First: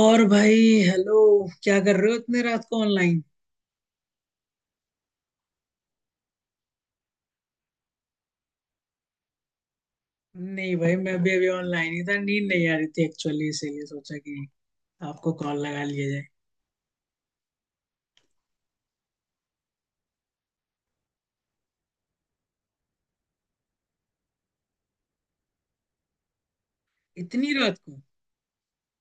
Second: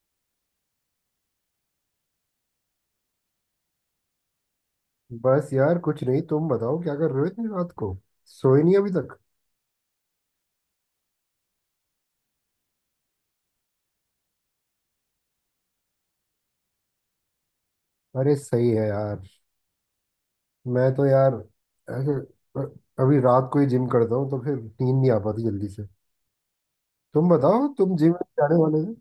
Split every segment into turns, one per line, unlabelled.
और भाई। हेलो। क्या कर रहे हो इतने रात को ऑनलाइन?
बस यार कुछ नहीं। तुम बताओ क्या कर रहे हो इतनी रात को? सोए नहीं अभी तक?
नहीं भाई, मैं भी अभी ऑनलाइन ही था। नींद नहीं आ रही थी एक्चुअली, इसीलिए सोचा कि आपको कॉल लगा लिया जाए।
अरे सही है यार। मैं तो यार ऐसे अभी रात को ही जिम करता हूँ, तो फिर नींद नहीं आ पाती जल्दी से। तुम
इतनी
बताओ,
रात
तुम
को।
जिम जाने वाले थे?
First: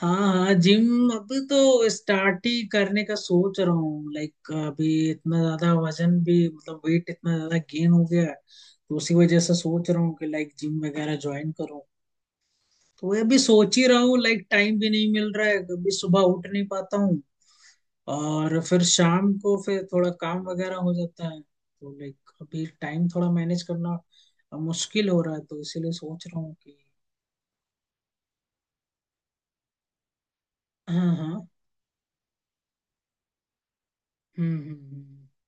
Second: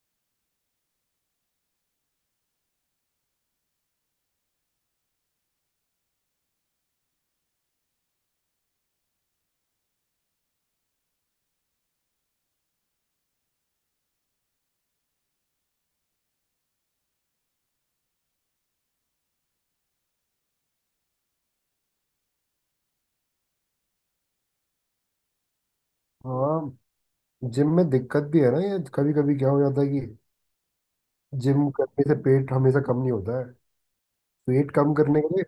हाँ हाँ, जिम अभी तो स्टार्ट ही करने का सोच रहा हूँ। लाइक अभी इतना ज्यादा वजन भी, मतलब वेट इतना ज्यादा गेन हो गया है, तो उसी वजह से सोच रहा हूँ कि लाइक जिम वगैरह ज्वाइन करूँ। तो वही अभी सोच ही रहा हूँ। लाइक टाइम भी नहीं मिल रहा है, कभी सुबह उठ नहीं पाता हूँ। और फिर शाम को फिर थोड़ा काम वगैरह हो जाता है, तो लाइक अभी टाइम थोड़ा मैनेज करना मुश्किल हो रहा है। तो इसीलिए सोच रहा हूँ कि।
हाँ, जिम में दिक्कत भी है ना, ये कभी कभी क्या हो जाता है कि
हाँ हाँ।
जिम करने से पेट हमेशा कम नहीं होता है। पेट कम करने
हम्म।
के लिए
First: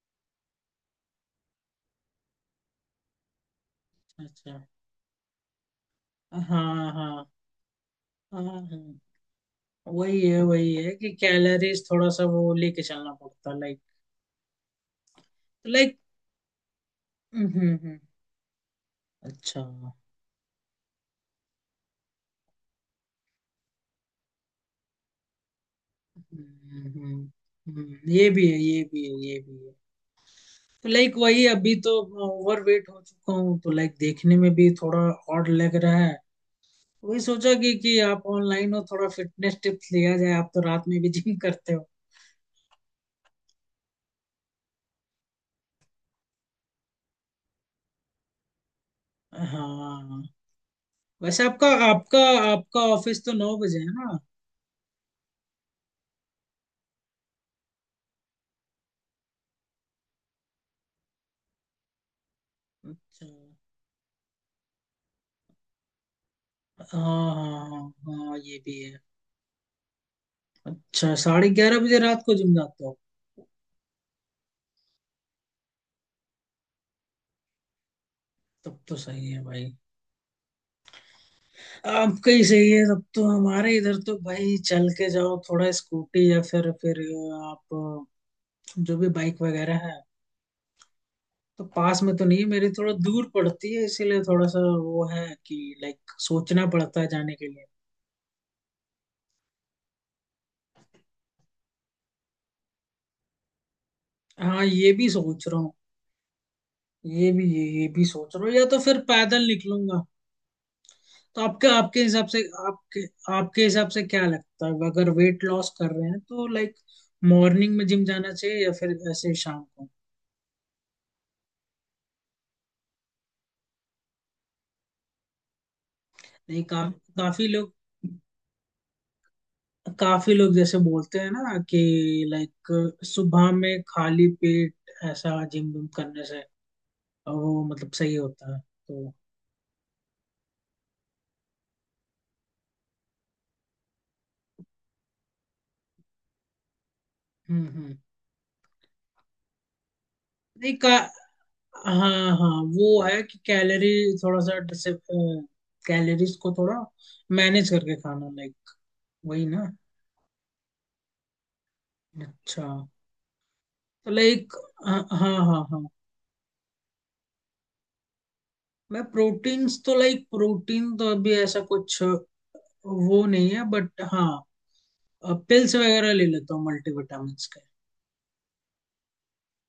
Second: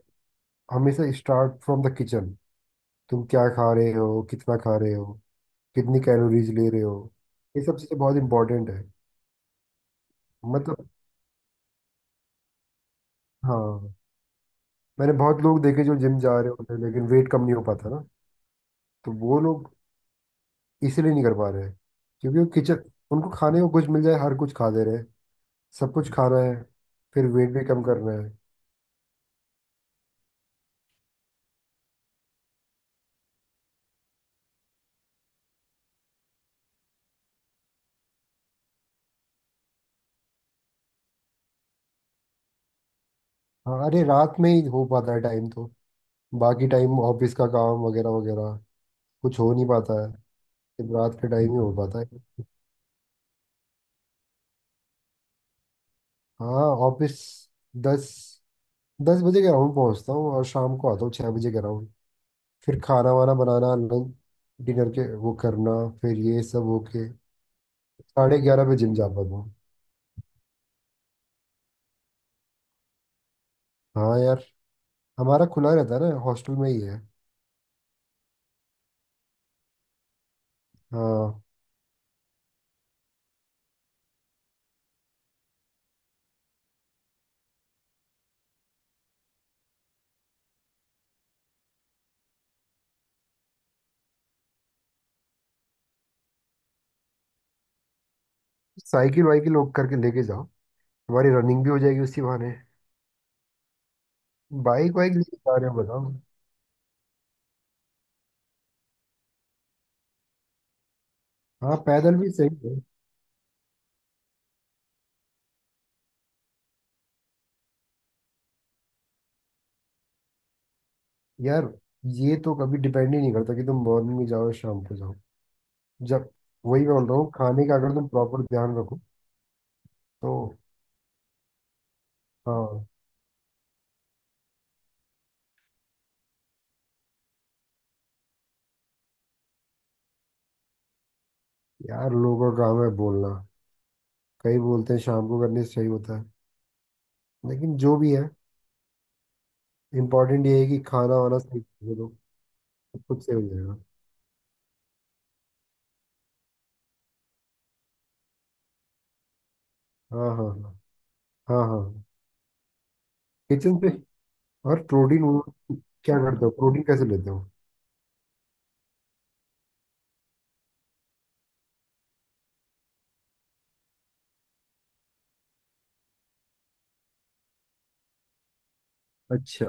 हमेशा स्टार्ट फ्रॉम द किचन। तुम क्या खा रहे हो,
अच्छा।
कितना खा रहे हो, कितनी कैलोरीज ले रहे
हाँ
हो,
हाँ
ये सब चीज़ें बहुत
हाँ
इंपॉर्टेंट है।
हाँ। वही
मतलब
है कि कैलोरीज थोड़ा सा वो लेके चलना पड़ता लाइक।
हाँ, मैंने बहुत लोग देखे जो
लाइक।
जिम जा रहे होते हैं लेकिन वेट कम नहीं हो पाता
हम्म।
ना। तो वो
अच्छा।
लोग इसीलिए नहीं कर पा रहे हैं, क्योंकि वो किचन, उनको खाने को कुछ मिल जाए हर कुछ खा ले रहे हैं। सब कुछ खाना है,
हम्म
फिर
हम्म
वेट भी कम
हम्म।
करना
ये
है।
भी है, ये भी है, ये भी है। लाइक वही अभी तो ओवरवेट हो चुका हूँ, तो लाइक देखने में भी थोड़ा ऑड लग रहा है। वही सोचा कि आप ऑनलाइन हो, थोड़ा फिटनेस टिप्स लिया जाए। आप तो रात में भी जिम करते हो।
हाँ, अरे रात में ही हो पाता है टाइम तो। बाकी टाइम ऑफिस का काम वगैरह वगैरह, कुछ हो नहीं पाता है।
हाँ।
सिर्फ रात के
वैसे
टाइम ही
आपका
हो पाता
आपका
है।
आपका ऑफिस तो 9 बजे है ना?
हाँ, ऑफिस दस दस बजे ग्राउंड पहुंचता हूँ, और शाम को आता हूँ 6 बजे ग्राउंड। फिर खाना
अच्छा।
वाना बनाना, लंच डिनर के वो करना, फिर ये सब
हाँ
होके
हाँ हाँ हाँ,
साढ़े
ये
ग्यारह बजे
भी
जिम
है।
जा पाता हूँ।
अच्छा, 11:30 बजे रात को जिम जाते हो?
हाँ यार, हमारा खुला रहता है ना, हॉस्टल में ही है।
तब तो सही है भाई।
हाँ।
आपका ही सही है तब तो। हमारे इधर तो भाई चल के जाओ थोड़ा, स्कूटी या फिर आप जो भी बाइक वगैरह है। तो पास में तो नहीं है मेरी, थोड़ा दूर पड़ती है। इसीलिए थोड़ा सा वो है कि लाइक सोचना पड़ता है जाने के लिए।
साइकिल वाइकिल लोग करके लेके जाओ, हमारी रनिंग भी हो जाएगी उसी बहाने।
हाँ, ये
बाइक
भी
वाइक लेके
सोच
जा
रहा
रहे
हूँ।
हो बताओ?
ये भी सोच रहा हूँ, या तो फिर पैदल निकलूंगा। तो आपके
हाँ,
आपके
पैदल
हिसाब
भी
से।
सही है।
आपके आपके हिसाब से क्या लगता है, अगर वेट लॉस कर रहे हैं तो लाइक मॉर्निंग में जिम जाना चाहिए या फिर ऐसे शाम को?
यार, ये तो कभी डिपेंड ही नहीं करता कि तुम मॉर्निंग में जाओ या शाम को जाओ। जब,
नहीं का,
वही मैं बोल रहा हूँ,
काफी
खाने
लोग
का अगर तुम प्रॉपर ध्यान रखो तो।
काफी लोग जैसे बोलते हैं ना कि
हाँ,
लाइक सुबह में खाली पेट ऐसा जिम विम करने से, और वो मतलब सही होता है तो।
यार लोगों का काम है बोलना। कई बोलते हैं शाम को करने से सही होता है, लेकिन
हम्म।
जो भी है, इम्पोर्टेंट ये है
नहीं
कि
का।
खाना वाना सही दे दो,
हाँ हाँ। वो
तो खुद
है
से
कि
हो जाएगा।
थोड़ा सा कैलोरीज को थोड़ा मैनेज करके खाना लाइक। वही ना?
हाँ हाँ हाँ, हाँ हाँ।
अच्छा।
किचन से।
तो लाइक।
और
हाँ
प्रोटीन
हाँ
वो,
हाँ हाँ।
क्या करते हो, प्रोटीन कैसे लेते हो?
मैं प्रोटीन्स तो, लाइक प्रोटीन तो अभी ऐसा कुछ वो नहीं है, बट हाँ पिल्स वगैरह ले लेता हूँ मल्टीविटामिन्स के।
अच्छा,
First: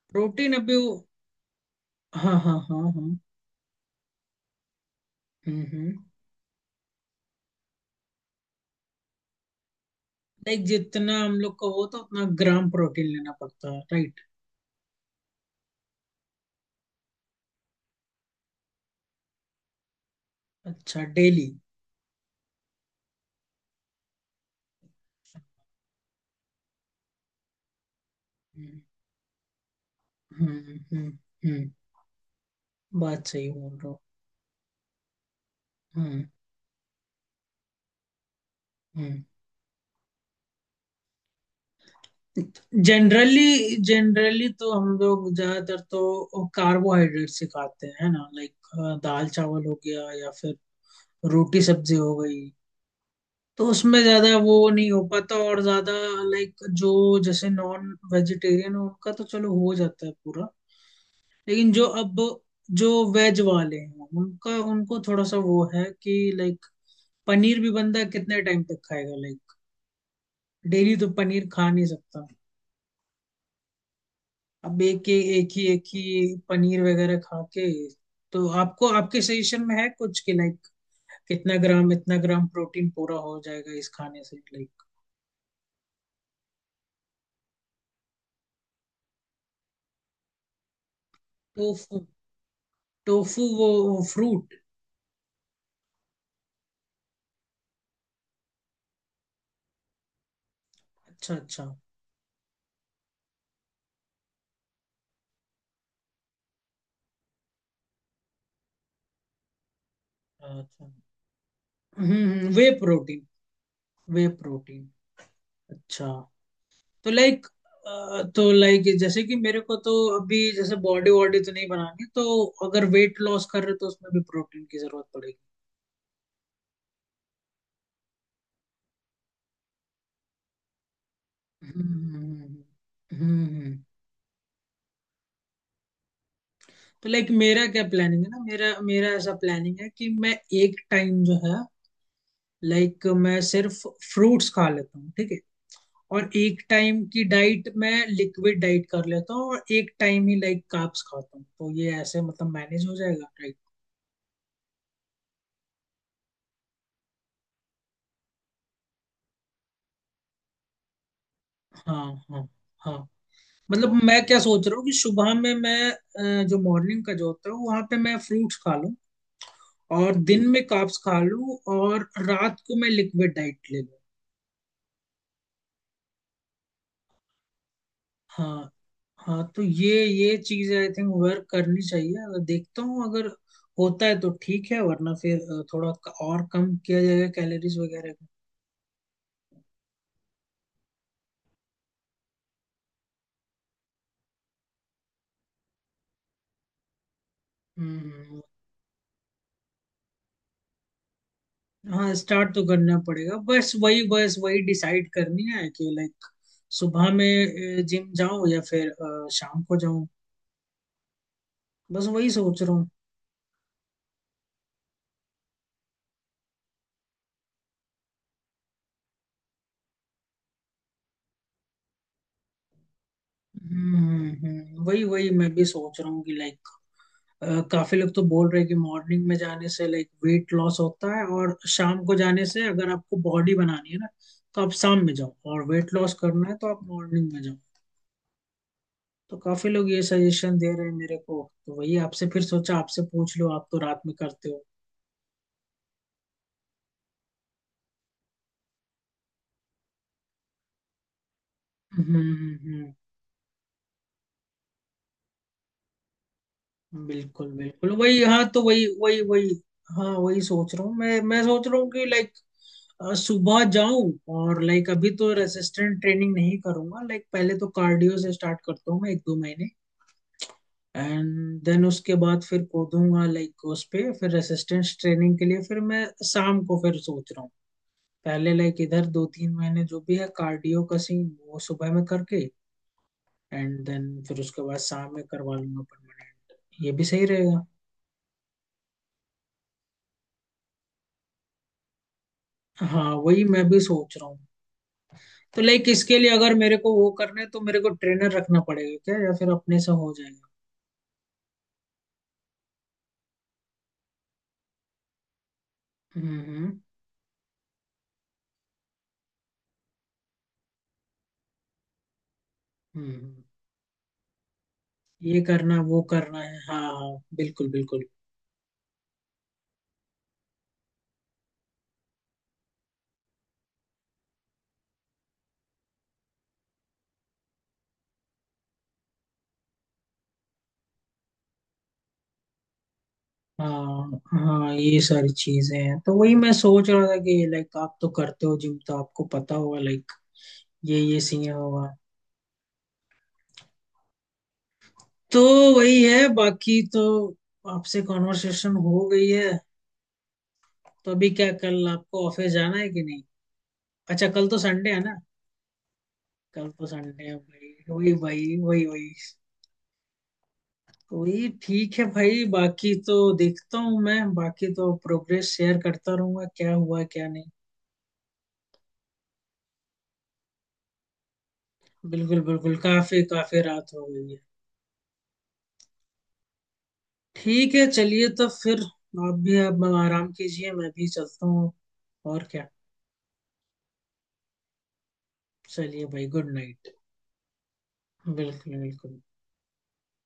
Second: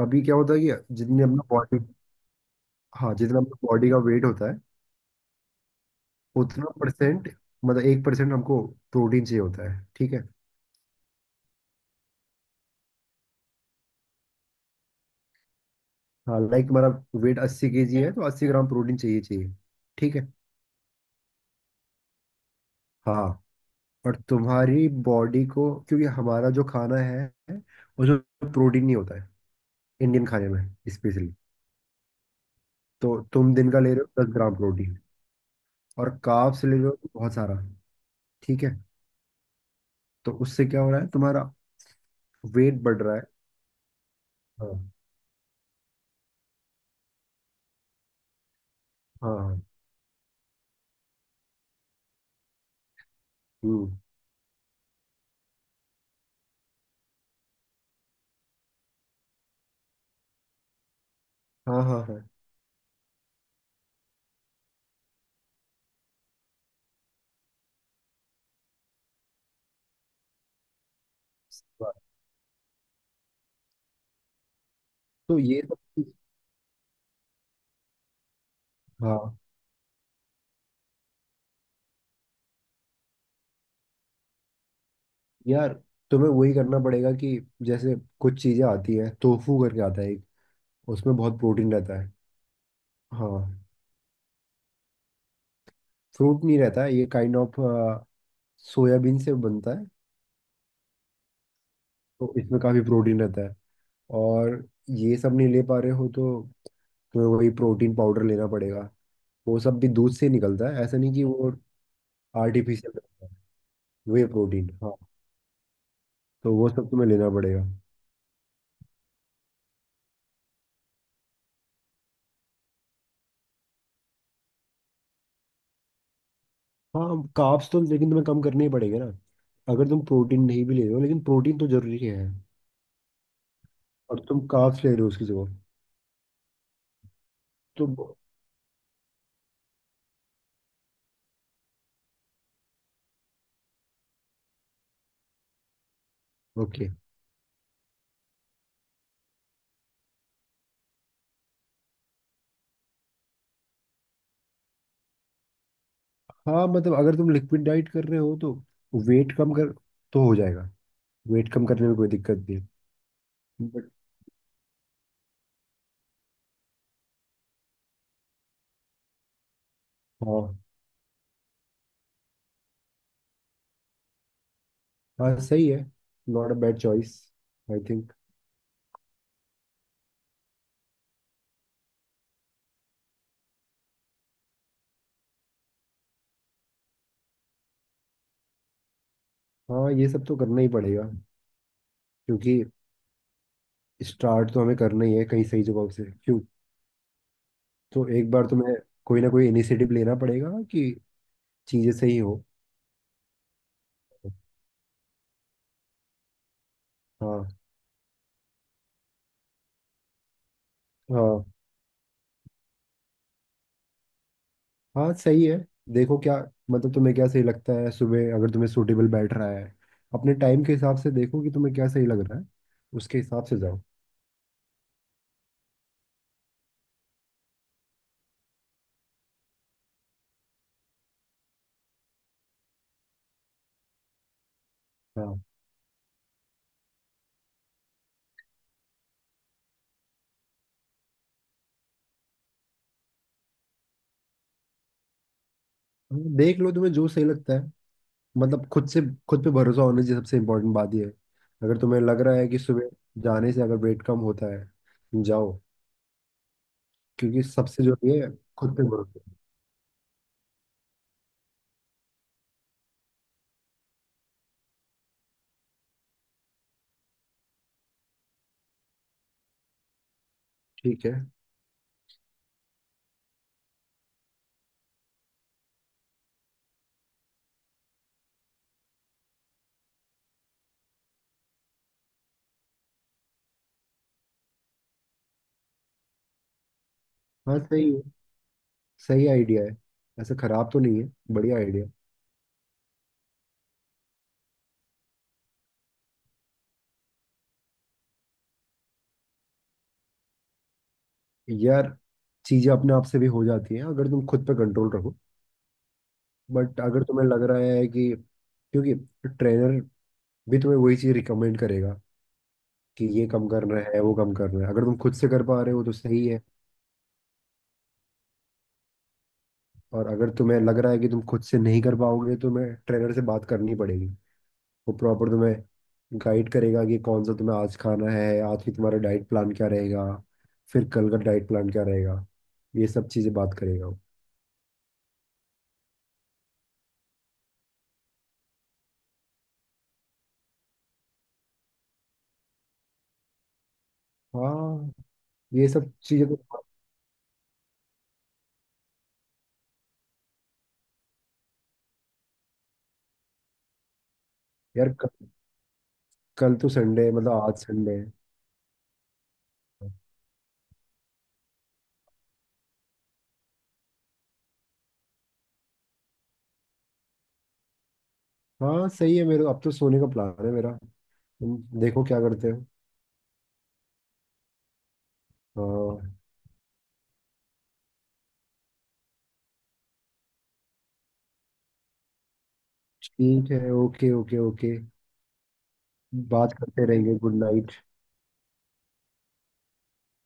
अभी क्या
प्रोटीन
होता है
अभी वो।
कि जितनी अपना बॉडी,
हाँ हाँ हाँ हाँ।
हाँ, जितना अपना बॉडी का वेट होता है,
हम्म।
उतना परसेंट, मतलब 1% हमको प्रोटीन चाहिए होता है, ठीक है?
लाइक जितना हम लोग को हो तो उतना ग्राम प्रोटीन लेना पड़ता है, राइट?
हाँ, लाइक हमारा वेट 80 केजी है तो 80 ग्राम प्रोटीन चाहिए चाहिए ठीक है?
अच्छा, डेली?
हाँ, और तुम्हारी बॉडी को, क्योंकि हमारा जो खाना है उसमें
हम्म
प्रोटीन नहीं होता है, इंडियन खाने
हम्म
में
हम्म
स्पेशली।
हम्म।
तो
बात सही
तुम दिन
बोल
का
रहा
ले
हूँ।
रहे हो 10 ग्राम प्रोटीन और
हम्म
कार्ब्स ले रहे हो बहुत सारा, ठीक है?
हम्म।
तो उससे क्या हो रहा है, तुम्हारा वेट बढ़ रहा है।
जनरली जनरली तो
हाँ
हम लोग ज्यादातर तो कार्बोहाइड्रेट से खाते हैं है ना, लाइक दाल
हाँ हाँ,
चावल हो गया या फिर रोटी सब्जी हो गई। तो
हम्म,
उसमें ज्यादा वो नहीं हो पाता, और ज्यादा लाइक जो जैसे नॉन वेजिटेरियन है उनका तो चलो हो जाता है पूरा। लेकिन
हाँ
जो
हाँ हाँ।
अब जो वेज वाले हैं उनका उनको थोड़ा सा वो है कि लाइक पनीर भी बंदा कितने टाइम तक खाएगा, लाइक डेली तो पनीर खा
सही
नहीं
बात।
सकता। अब एक एक
तो ये सब
एक ही
चीज़-
पनीर वगैरह खा के। तो आपको आपके
हाँ
सजेशन में है कुछ कि लाइक कितना ग्राम इतना ग्राम प्रोटीन पूरा हो जाएगा इस खाने से, लाइक?
यार, तुम्हें वही करना पड़ेगा कि जैसे कुछ चीज़ें आती हैं, टोफू करके आता है एक, उसमें बहुत प्रोटीन
टोफू।
रहता है।
टोफू
हाँ,
वो। फ्रूट?
फ्रूट नहीं रहता है ये, काइंड ऑफ सोयाबीन से बनता है,
अच्छा अच्छा।
तो इसमें काफ़ी प्रोटीन रहता है। और ये सब नहीं ले पा रहे हो तो तुम्हें वही प्रोटीन पाउडर लेना पड़ेगा। वो सब भी दूध से ही निकलता है,
अच्छा।
ऐसा नहीं कि वो
वे
आर्टिफिशियल
प्रोटीन।
है,
वे
वे प्रोटीन
प्रोटीन।
हाँ।
अच्छा।
तो वो सब तुम्हें
तो
लेना
लाइक
पड़ेगा।
तो लाइक जैसे कि मेरे को तो अभी जैसे बॉडी वॉडी तो नहीं बनानी, तो अगर वेट लॉस कर रहे हो तो उसमें भी प्रोटीन की जरूरत पड़ेगी।
हाँ, कार्ब्स तो लेकिन तुम्हें कम करने ही पड़ेगा ना। अगर तुम प्रोटीन नहीं भी ले रहे हो, लेकिन प्रोटीन तो जरूरी है,
हम्म हम्म।
और तुम कार्ब्स ले रहे हो उसकी जगह,
तो लाइक मेरा क्या
तो।
प्लानिंग है ना, मेरा मेरा ऐसा प्लानिंग है कि मैं एक टाइम जो है, लाइक मैं सिर्फ फ्रूट्स खा लेता हूँ, ठीक है। और एक
ओके,
टाइम की डाइट मैं लिक्विड डाइट कर लेता हूँ, और एक टाइम ही लाइक कार्ब्स खाता हूँ। तो ये ऐसे मतलब मैनेज हो जाएगा, राइट?
हाँ मतलब अगर तुम लिक्विड डाइट कर रहे हो तो वेट कम कर तो हो जाएगा। वेट कम करने में
हाँ
कोई दिक्कत
हाँ
नहीं
हाँ।
है बट।
मतलब मैं क्या सोच रहा हूँ कि सुबह में मैं जो मॉर्निंग का जो होता है वहां पे मैं फ्रूट्स खा लूँ, और दिन
हाँ,
में कार्ब्स खा लूँ, और रात को मैं लिक्विड डाइट ले लूँ।
हाँ सही है, not a bad choice I think.
हाँ हाँ। तो ये चीज आई थिंक वर्क करनी चाहिए। अगर देखता हूँ अगर होता है तो ठीक है, वरना फिर थोड़ा और कम किया जाएगा कैलोरीज वगैरह को।
हाँ, ये सब तो करना ही पड़ेगा, क्योंकि स्टार्ट तो हमें करना ही है कहीं सही जगह से क्यों। तो एक
हम्म।
बार तो मैं, कोई ना कोई इनिशिएटिव लेना पड़ेगा कि चीजें
हाँ,
सही हो।
स्टार्ट तो करना पड़ेगा। बस वही डिसाइड करनी है कि लाइक सुबह
हाँ
में जिम जाऊं या फिर शाम को।
हाँ
बस वही सोच रहा हूँ।
हाँ, सही है। देखो क्या, मतलब तुम्हें क्या सही लगता है, सुबह अगर तुम्हें सूटेबल बैठ रहा है, अपने टाइम के हिसाब से देखो कि तुम्हें क्या सही लग रहा है, उसके हिसाब से जाओ।
हम्म वही वही मैं भी सोच रहा हूँ कि लाइक काफी लोग तो बोल रहे हैं कि मॉर्निंग में जाने से लाइक वेट लॉस होता है, और शाम को जाने से, अगर आपको बॉडी बनानी है ना तो आप शाम में जाओ,
हाँ,
और वेट लॉस करना है तो आप मॉर्निंग में जाओ। तो काफी लोग ये सजेशन दे रहे हैं मेरे को, तो वही आपसे फिर सोचा आपसे पूछ लो, आप तो रात में करते हो।
हाँ, देख लो तुम्हें जो सही लगता है, मतलब खुद से। खुद पे भरोसा होने की सबसे इम्पोर्टेंट बात यह है, अगर तुम्हें
हम्म
लग रहा है
हम्म,
कि सुबह
हम्म।
जाने से अगर वेट कम होता है जाओ। क्योंकि
बिल्कुल
सबसे
बिल्कुल,
जो ये
वही
है,
हाँ, तो
खुद पे
वही वही
भरोसा।
वही। हाँ, वही सोच रहा हूँ मैं सोच रहा हूँ कि लाइक सुबह जाऊं, और लाइक अभी तो रेसिस्टेंट ट्रेनिंग नहीं करूंगा, लाइक पहले तो कार्डियो से स्टार्ट करता हूँ मैं एक दो महीने।
ठीक है।
एंड देन उसके बाद फिर कूदूंगा लाइक उस पे, फिर रेसिस्टेंस ट्रेनिंग के लिए फिर मैं शाम को फिर सोच रहा हूँ। पहले लाइक इधर दो तीन महीने जो भी है कार्डियो का सीन वो सुबह में करके, एंड देन फिर उसके बाद शाम में करवा लूंगा परमानेंट। ये भी सही
हाँ
रहेगा।
सही है, सही आइडिया है, ऐसा खराब तो नहीं है, बढ़िया आइडिया।
हाँ, वही मैं भी सोच रहा हूँ। तो लाइक इसके लिए अगर मेरे को वो करना है, तो मेरे को ट्रेनर रखना पड़ेगा क्या, या फिर अपने से हो जाएगा?
यार, चीजें अपने आप से भी हो जाती हैं अगर तुम खुद पे कंट्रोल रखो।
हम्म हम्म
बट अगर तुम्हें लग रहा है कि, क्योंकि ट्रेनर भी तुम्हें वही चीज रिकमेंड करेगा कि ये
हम्म।
कम करना है वो कम करना है, अगर तुम खुद से
ये
कर पा रहे
करना
हो तो
वो
सही है।
करना है, हाँ हाँ, बिल्कुल बिल्कुल।
और अगर तुम्हें लग रहा है कि तुम खुद से नहीं कर पाओगे, तो तुम्हें ट्रेनर से बात करनी पड़ेगी। वो प्रॉपर तुम्हें गाइड करेगा कि कौन सा तुम्हें आज खाना है, आज की तुम्हारा डाइट प्लान क्या रहेगा, फिर कल का डाइट प्लान क्या रहेगा। ये सब चीज़ें बात करेगा वो।
हाँ हाँ, ये सारी चीजें हैं। तो वही मैं सोच रहा था कि लाइक आप तो करते हो जिम, तो आपको पता होगा लाइक ये सीन होगा।
हाँ,
तो
ये सब
वही है
चीज़ें तो।
बाकी तो, आपसे कॉन्वर्सेशन हो गई है। तो अभी क्या कल आपको ऑफिस जाना है कि नहीं? अच्छा, कल तो संडे
यार
है ना?
कल तो
कल तो
संडे है,
संडे
मतलब
है
आज
भाई,
संडे
वही
है।
भाई वही वही। वही ठीक है भाई। बाकी तो देखता हूँ मैं, बाकी तो प्रोग्रेस शेयर करता रहूंगा क्या हुआ क्या नहीं।
हाँ सही है, मेरे अब तो सोने का प्लान है मेरा, तुम देखो क्या
बिल्कुल
करते हो।
बिल्कुल, काफी काफी रात हो गई है।
हाँ,
ठीक है, चलिए तो फिर आप भी अब आराम कीजिए, मैं भी चलता हूँ। और क्या।
ठीक है, ओके ओके ओके।
चलिए भाई, गुड
बात करते
नाइट।
रहेंगे, गुड नाइट।
बिल्कुल बिल्कुल।